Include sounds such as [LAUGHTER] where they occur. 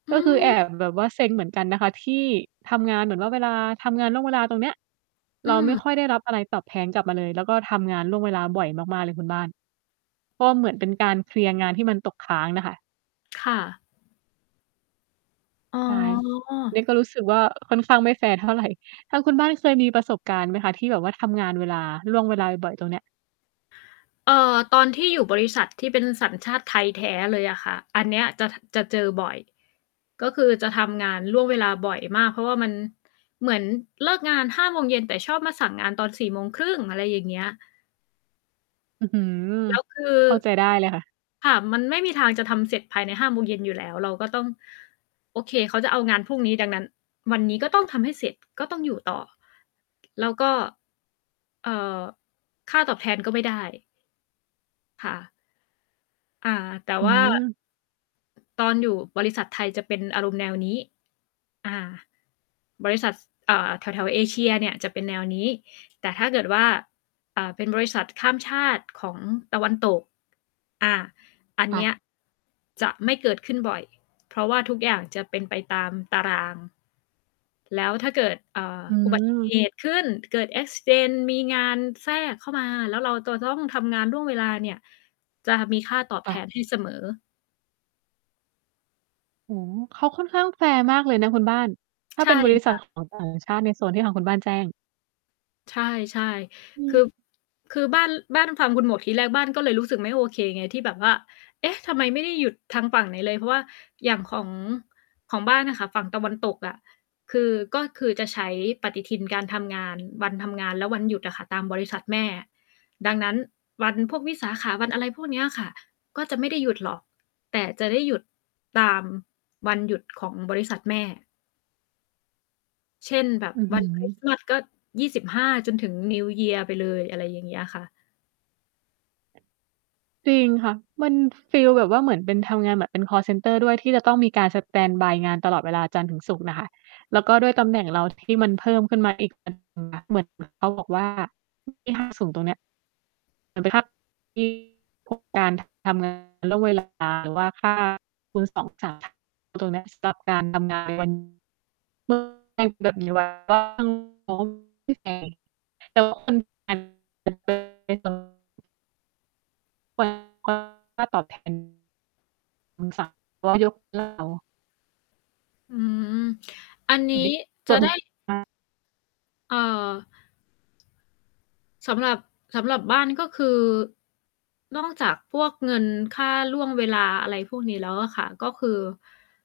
อืก็คือแอม บแบบว่าเซ็งเหมือนกันนะคะ ที่ทำงานเหมือนว่าเวลาทำงานล่วงเวลาตรงเนี้ย อืเราไม่ม ค่อยได้รับอะไรตอบแทนกลับมาเลย แล้วก็ทำงานล่วงเวลาบ่อยมาก ๆ เลยคุณบ้าน ก็เหมือนเป็นการเคลียร์งานที่มันตกค้างน่ะค่ะ ค่ะ อ๋ใช่ นีอ ่ก็รู้สึกว่าค่อนข้างไม่แฟร์ เท่าไร ทางคุณบ้านเคยมีประสบการณ์ไหมคะ ที่แบบว่าทำงานเวลา ล่วงเวลาบ่อย ๆ ตรงเนี้ย? เอ่อ ตอนที่อยู่บริษัทที่เป็นสัญชาติไทยแท้เลยอะค่ะ อันเนี้ยจะ จะเจอบ่อย ก็คือจะทำงานล่วงเวลาบ่อยมาก เพราะว่ามัน เหมือนเลิกงาน 5 โมงเย็น แต่ชอบมาสั่งงานตอน 4 โมงครึ่ง อะไรอย่างเงี้ย อื้อฮือ แล้วคือ เข้าใจได้เลยค่ะ ค่ะ มันไม่มีทางจะทำเสร็จภายใน 5 โมงเย็นอยู่แล้ว เราก็ต้อง โอเค เขาจะเอางานพรุ่งนี้ ดังนั้นวันนี้ก็ต้องทำให้เสร็จ ก็ต้องอยู่ต่อ แล้วก็ เอ่อ ค่าตอบแทนก็ไม่ได้ ค่ะ อา แต่อืว่า ม ตอนอยู่บริษัทไทยจะเป็นอารมณ์แนวนี้ อา บริษัท ส อ่า แถว ๆ เอเชียเนี่ยจะเป็นแนวนี้ แต่ถ้าเกิดว่า อ่า เป็นบริษัทข้ามชาติของตะวันตก อ่า อันคเ่นี้ย ะ จะไม่เกิดขึ้นบ่อย เพราะว่าทุกอย่างจะเป็นไปตามตาราง แล้วถ้าเกิด อ่า อือุบัติเหม ตุ ขึ้น เกิด แอ็กซิเดนต์ มีงานแทรกเข้ามาแล้วเราจะต้องทำงานล่วงเวลาเนี่ย จะมีค่าตอบคแท่นะ ให้เสมอ อืม เขาค่อนข้างแฟร์มากเลยนะคุณบ้าน ถ้ใาชเ่ป็นบริคษั่ท ะ ของต่างชาติ ในโซนที่ทางคุณบ้านแจ้ง ใช่ อืๆ คืม อ คือบ้าน บ้านฟังคุณหมวกทีแรกบ้านก็เลยรู้สึกไม่โอเคไง ที่แบบว่า เอ๊ะ! ทำไมไม่ได้หยุดทางฝั่งไหนเลย เพราะว่าอย่างของ ของบ้านอะค่ะ ฝั่งตะวันตกอะ คือ ก็คือจะใช้ปฏิทินการทำงาน วันทำงานและวันหยุดอะค่ะ ตามบริษัทแม่ ดังนั้นวันพวกวิสาขะ วันอะไรพวกเนี้ยค่ะ ก็จะไม่ได้หยุดหรอก แต่จะได้หยุดตามวันหยุดของบริษัทแม่ เช่น แบบ อือวฮัืนคริสต์อ มาส ก็ 25 จนถึง New Year ไปเลย อะไรอย่างเงี้ยค่ะ จริงค่ะ มันฟีลแบบว่าเหมือนเป็นทำงานแบบเป็นคอลเซนเตอร์ด้วยที่จะต้องมีการสแตนด์บายงานตลอดเวลาจันทร์ถึงศุกร์น่ะค่ะ แล้วก็ด้วยตำแหน่งเราที่มันเพิ่มขึ้นมาอีก เหมือนเขาบอกว่าที่ห้างศูนย์ตรงนี้ เหมือนเป็น [UNINTELLIGIBLE] พวกการทำงานล่วงเวลาหรือว่าค่าคูณ 2 [UNINTELLIGIBLE] ตรงเนี้ยสำหรับการทำงานวัน [UNINTELLIGIBLE] แบบนี้ไว้ก็ตั้งงบ [UNINTELLIGIBLE] [UNINTELLIGIBLE] ค่าตอบแทน [UNINTELLIGIBLE] ยกเลิกเรา อืม อัน นเหีม้ืจะ อนไดม้ ี [UNINTELLIGIBLE] เอ่อ สำหรับ สำหรับบ้านก็คือ นอกจากพวกเงินค่าล่วงเวลา อะไรพวกนี้แล้วอะค่ะ ก็คือ